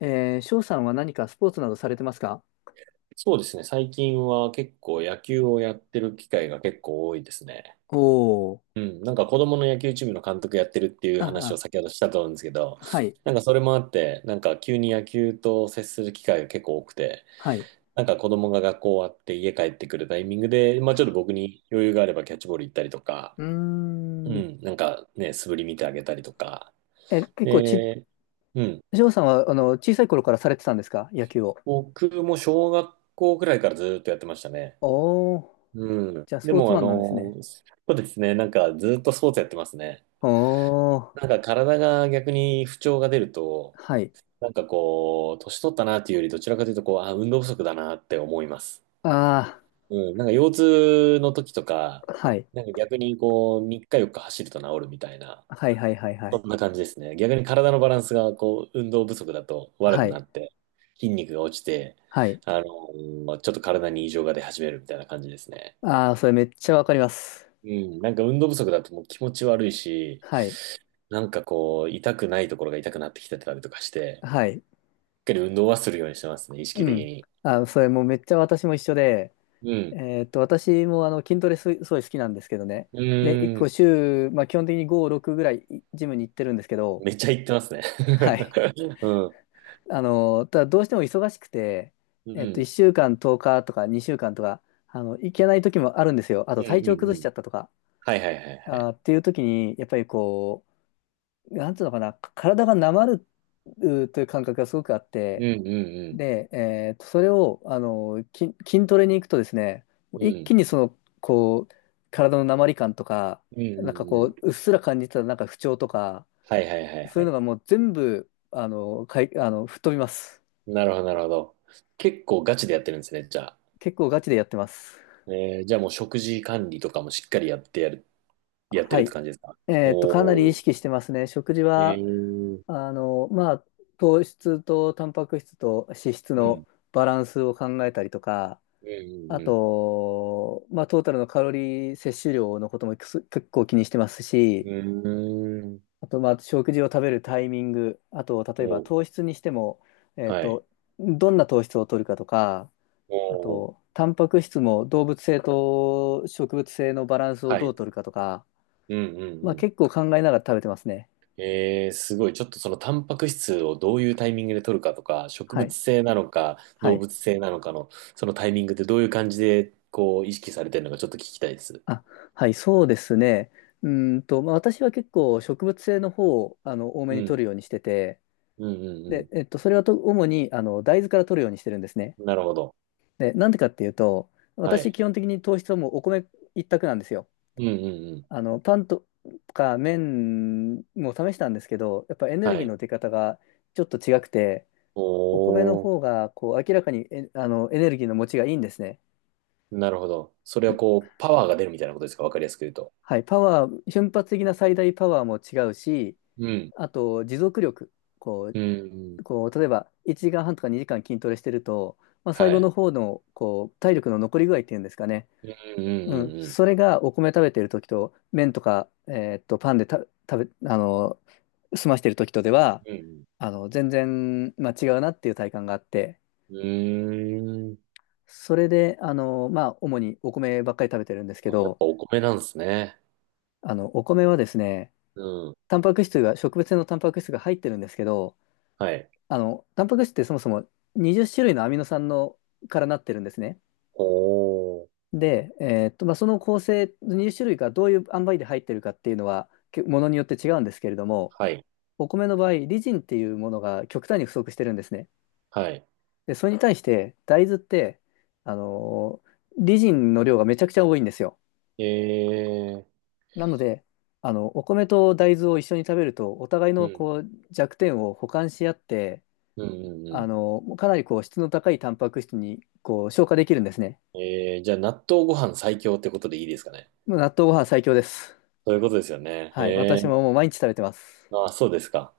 翔さんは何かスポーツなどされてますか？そうですね。最近は結構野球をやってる機会が結構多いですね。おおー。うん。なんか子供の野球チームの監督やってるっていう話をあ、先ほどしたと思うんですけど、あ、はい、なんかそれもあって、なんか急に野球と接する機会が結構多くて、はい。なんか子供が学校終わって家帰ってくるタイミングで、まあちょっと僕に余裕があればキャッチボール行ったりとか、うーうん。ん。なんかね、素振り見てあげたりとか。え、結構ち、で、うん。翔さんは、あの、小さい頃からされてたんですか、野球を？僕も小学校くらいからずっとやってましたね。おお。うん。じゃあ、スでポーツも、マンなんですね。そうですね。なんか、ずっとスポーツやってますね。おお。なんか、体が逆に不調が出ると、はい。なんかこう、年取ったなっていうより、どちらかというと、こう、あ、運動不足だなって思います。あうん。なんか、腰痛の時とか、あ、はい。なんか逆にこう、3日4日走ると治るみたいな、はい、はい、はい、はそい。んな感じですね。逆に体のバランスが、こう、運動不足だと悪くはない、って、筋肉が落ちて、はい。ちょっと体に異常が出始めるみたいな感じですね。ああ、それめっちゃわかります。うん、なんか運動不足だともう気持ち悪いし、はい、なんかこう、痛くないところが痛くなってきてたりとかして、はい。しっかり運動はするようにしてますね、意識う的ん。に。あー、それもうめっちゃ私も一緒で、うん。私もあの筋トレす、すごい好きなんですけどね。うで、1ー個ん。週、まあ、基本的に5、6ぐらいいジムに行ってるんですけど、めっちゃ言ってますね。はい。うん。あの、ただどうしても忙しくて、うん。1週間10日とおか2週間とか、あの、行けない時もあるんですよ。あうとん。うん。う体んうん調うんう崩んしうちん、ゃったとか、はいはいはいはあい。ーっていう時に、やっぱりこう、なんていうのかな、体がなまるという感覚がすごくあっうて、んうんで、それを、あの、筋トレに行くとですね、うん。一うん。気にその、こう、体のなまり感とか、うんうなんかんこうう、うん。っすら感じてたなんか不調とか、はいはいはいそはういうのい。がもう全部、あの、吹っ飛びます。なるほど、なるほど。結構ガチでやってるんですね、じゃあ。結構ガチでやってます。じゃあもう食事管理とかもしっかりやってはるってい。感じですか？かなおり意ー。識してますね。食事えは、ー。あの、まあ、糖質とタンパク質と脂質うんのバランスを考えたりとか、うあんうんと、まあ、トータルのカロリー摂取量のことも結構気にしてますし、うん。うーん。あと、まあ、食事を食べるタイミング、あと、例えばおう、糖質にしても、えっはい。と、どんな糖質を取るかとか、あおう、と、タンパク質も動物性と植物性のバランスをはどい。う取るかとか、うんうんまあ、うん。結構考えながら食べてますね。えー、すごい。ちょっとそのタンパク質をどういうタイミングで取るかとか、植は物い。性なのか、は動い。物性なのかの、そのタイミングってどういう感じで、こう、意識されてるのかちょっと聞きたいです。あ、はい、そうですね。まあ、私は結構植物性の方を、あの、多めうに取ん。るようにしてて、うんうで、んそれは主にあの大豆から取るようにしてるんですね。うん。なるほど。で、なんでかっていうと、は私、い。基本的に糖質はもうお米一択なんですよ。うんうんうん。あのパンとか麺も試したんですけど、やっぱエネはルギーい。の出方がちょっと違くて、お米のおー、方がこう明らかにえあのエネルギーの持ちがいいんですね。なるほど。それはこう、パワーが出るみたいなことですか、わかりやすく言うと。はい、パワー、瞬発的な最大パワーも違うし、うん。あと持続力、こうんううん。こう、例えば1時間半とか2時間筋トレしてると、まあ、最は後い。の方のこう体力の残り具合っていうんですかね、うんうんううん、んうん。それがお米食べてる時と、麺とか、パンでた食べ、あの、済ましてる時とでは、うんうん、あの、全然、まあ、違うなっていう体感があって、うーん。それで、あの、まあ、主にお米ばっかり食べてるんですけあ、やっど、ぱお米なんですね。あの、お米はですね、うん。タンパク質が、植物性のタンパク質が入ってるんですけど、はい。あの、タンパク質ってそもそも20種類のアミノ酸のからなってるんですね。おー。で、まあ、その構成、20種類がどういう塩梅で入ってるかっていうのは、けものによって違うんですけれども、はい。お米の場合、リジンっていうものが極端に不足してるんですね。はで、それに対して、大豆って、あのーリジンの量がめちゃくちゃ多いんですよ。い。えー。なので、あの、お米と大豆を一緒に食べると、お互いうのん。こう弱点を補完し合って、うんうんあうのかなりこう質の高いタンパク質にこう消化できるんですね。ん。じゃあ納豆ご飯最強ってことでいいですかね。もう納豆ご飯最強です。そういうことですよね。はい、え私ももう毎日食べてます。ー。あ、そうですか。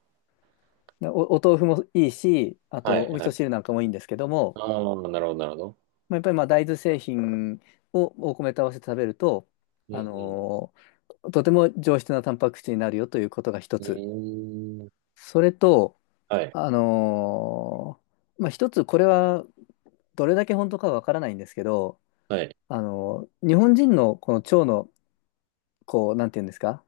お豆腐もいいし、あはとい。お味は噌汁い。なんかもいいんですけども、ああ、なるほど、なるほど。まあ、やっぱりまあ大豆製品をお米と合わせて食べると、うあんのーとても上質なタンパク質になるよということが一うつ。ん。うーん。それと、はい。あのまあ、一つこれはどれだけ本当かはわからないんですけど、はい。日本人のこの腸のこう、なんていうんですか、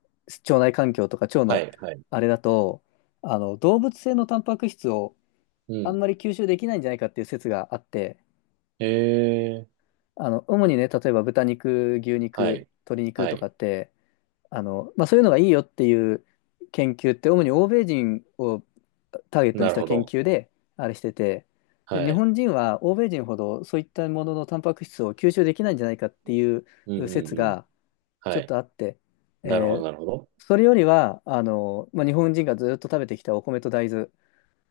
腸内環境とか腸はのい。はい。あれだと、あの動物性のタンパク質をうあん。んまり吸収できないんじゃないかっていう説があって、えー。あの、主にね、例えば豚肉、牛は肉、い。鶏肉はとかい。って、あの、まあ、そういうのがいいよっていう研究って、主に欧米人をターゲットになしるたほ研ど。究で、あれしてて、で、は日い。本人は欧米人ほどそういったもののタンパク質を吸収できないんじゃないかっていううんう説んうん。がちょはっとい。あって、なるほど、えーなるほど。それよりは、あの、まあ、日本人がずっと食べてきたお米と大豆、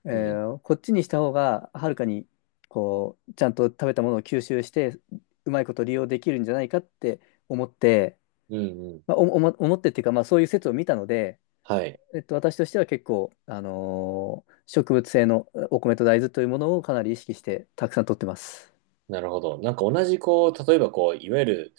うん。こっちにした方が、はるかに、こう、ちゃんと食べたものを吸収して、うまいこと利用できるんじゃないかって思って、うんうん。まあ、思ってっていうか、まあ、そういう説を見たので、はい。私としては結構、植物性のお米と大豆というものをかなり意識して、たくさん取ってます。なるほど。なんか同じこう、例えばこう、いわゆる、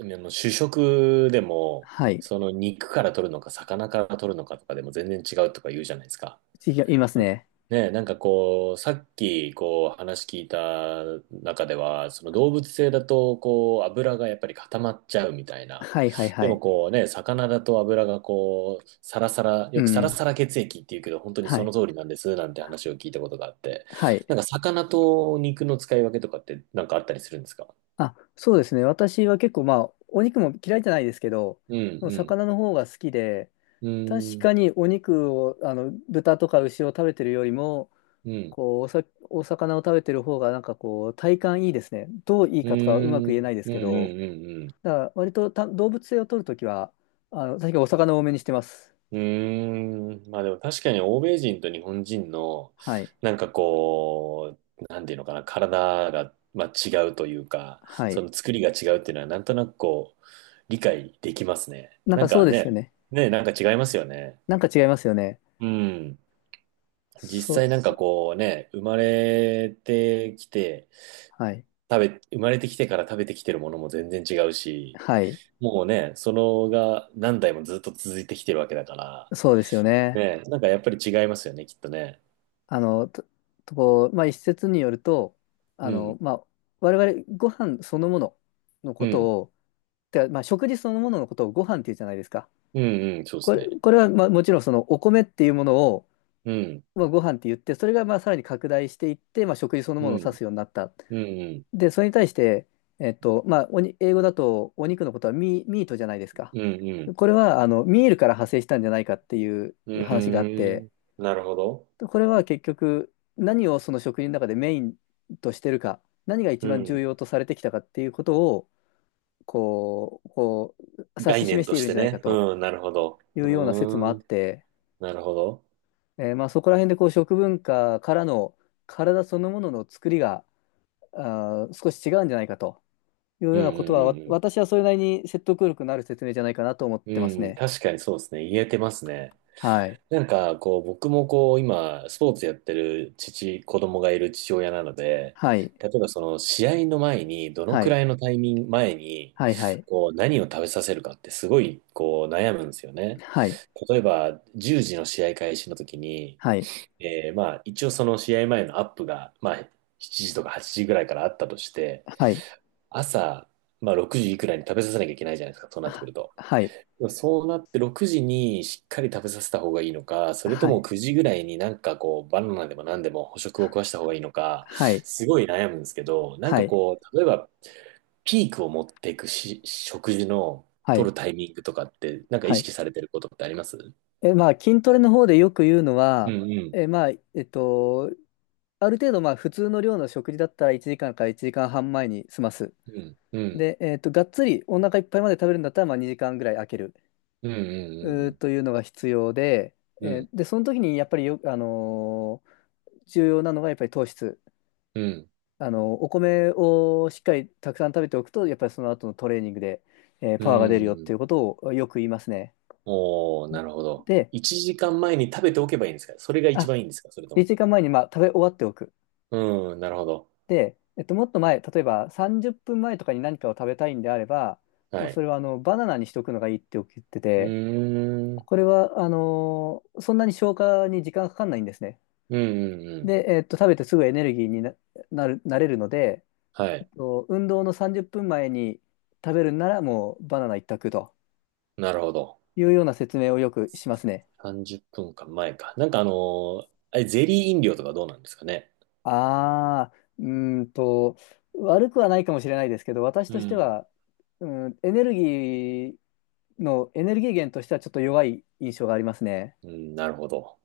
あの主食でも、はい。その肉から取るのか、魚から取るのかとかでも全然違うとか言うじゃないですか。次が言いますね。ねえ、なんかこう、さっきこう話聞いた中では、その動物性だとこう油がやっぱり固まっちゃうみたいな。はいはいはでもい。こうね、魚だと油がこう、サラサラ、うよくサラん。サラ血液っていうけど、本当にはそい。の通りなんですなんて話を聞いたことがあって、はい。なんか魚と肉の使い分けとかってなんかあったりするんですか？あ、そうですね。私は結構まあ、お肉も嫌いじゃないですけど、うん、魚の方が好きで、うん、確うん、かにお肉を、あの、豚とか牛を食べてるよりも、うん、こう、お魚を食べてる方が、なんかこう、体感いいですね。どういいうかとかはうまん、くう言えなん、いですうん、うけど、ん、うん。だから割と動物性を取るときは、あの、確かにお魚を多めにしてます。うーん。まあでも確かに欧米人と日本人の、はい。なんかこう、なんていうのかな、体が、まあ、違うというか、はそい。の作りが違うっていうのは、なんとなくこう、理解できますね。なんなかんそうかですよね、ね。ね、なんか違いますよね。なんか違いますよね。うん。実そ、際なんかこうね、生まれてきて、はい。生まれてきてから食べてきてるものも全然違うし、はい。もうね、そのが何代もずっと続いてきてるわけだから、そうですよね。ね、なんかやっぱり違いますよね、きっとね。あの、こう、まあ、一説によると、あうの、ん、まあ、我々、ご飯そのもののうことん、を、てか、まあ、食事そのもののことをご飯って言うじゃないですか。うん、うん、そうですね。これはまあもちろんそのお米っていうものを、うん、まあ、ご飯って言って、それがまあさらに拡大していって、まあ、食事そのうものを指ん、すようになった。うん、うん、で、それに対して、まあ、英語だとお肉のことはミートじゃないですか。うん、うん。これはあのミールから派生したんじゃないかっていうう話があっーて、ん、なるほど。これは結局何をその食事の中でメインとしてるか、何が一う番重ん。要とされてきたかっていうことをこう指し概念示しとていしるんてじゃないかね。と。うん、なるほど。いううような説もあーっん、て、なるほど。まあ、そこら辺でこう食文化からの体そのものの作りが少し違うんじゃないかというよううん、うなことは、ん、うん、私はそれなりに説得力のある説明じゃないかなと思っうてますん。うん、ね。確かにそうですね。言えてますね。はい。なんか、こう、僕もこう、今、スポーツやってる子供がいる父親なので、はい。例えばその試合の前に、どのはくい。らいのタイミング前に、はい。はい。こう、何を食べさせるかってすごい、こう、悩むんですよね。はい。例えば、10時の試合開始の時に、はい。まあ、一応その試合前のアップが、まあ、7時とか8時ぐらいからあったとして、はい。朝、まあ、6時いくらいに食べさせなきゃいけないじゃないですか、そうなってくはると。はい。そうなって6時にしっかり食べさせた方がいいのか、それとはもい。9時ぐらいになんかこうバナナでも何でも捕食を食わした方がいいのか、はい。すごい悩むんですけど、なんはかい。こう、例えばピークを持っていくし、食事のは取るい。タイミングとかって、なんか意はい。識されてることってあります？うえ、まあ、筋トレの方でよく言うのんは、うんえ、まあ、ある程度まあ普通の量の食事だったら1時間から1時間半前に済ます。うんうんで、がっつりお腹いっぱいまで食べるんだったらまあ2時間ぐらい空けるうんうんというのが必要で、うんで、その時にやっぱり重要なのがやっぱり糖質。うんお米をしっかりたくさん食べておくと、やっぱりその後のトレーニングで、うパワーが出るんうよってん、いうことをよく言いますね。おー、なるほど。で、1時間前に食べておけばいいんですか？それが一あ、番いいんですか？それと1も。時間前にまあ食べ終わっておく。うん、なるほど。で、もっと前、例えば30分前とかに何かを食べたいんであれば、はもうそい。れはあのバナナにしとくのがいいって言ってうて、ーん。これはそんなに消化に時間がかかんないんですね。うんうんうん。で、食べてすぐエネルギーになれるので、はえっい。と運動の30分前に食べるならもうバナナ一択となるほど。いうような説明をよくしますね。30分か前か。なんかあれ、ゼリー飲料とかどうなんですかね。ああ、うーんと、悪くはないかもしれないですけど、私うとしてん。は、うん、エネルギー源としてはちょっと弱い印象がありますね。うん、なるほど。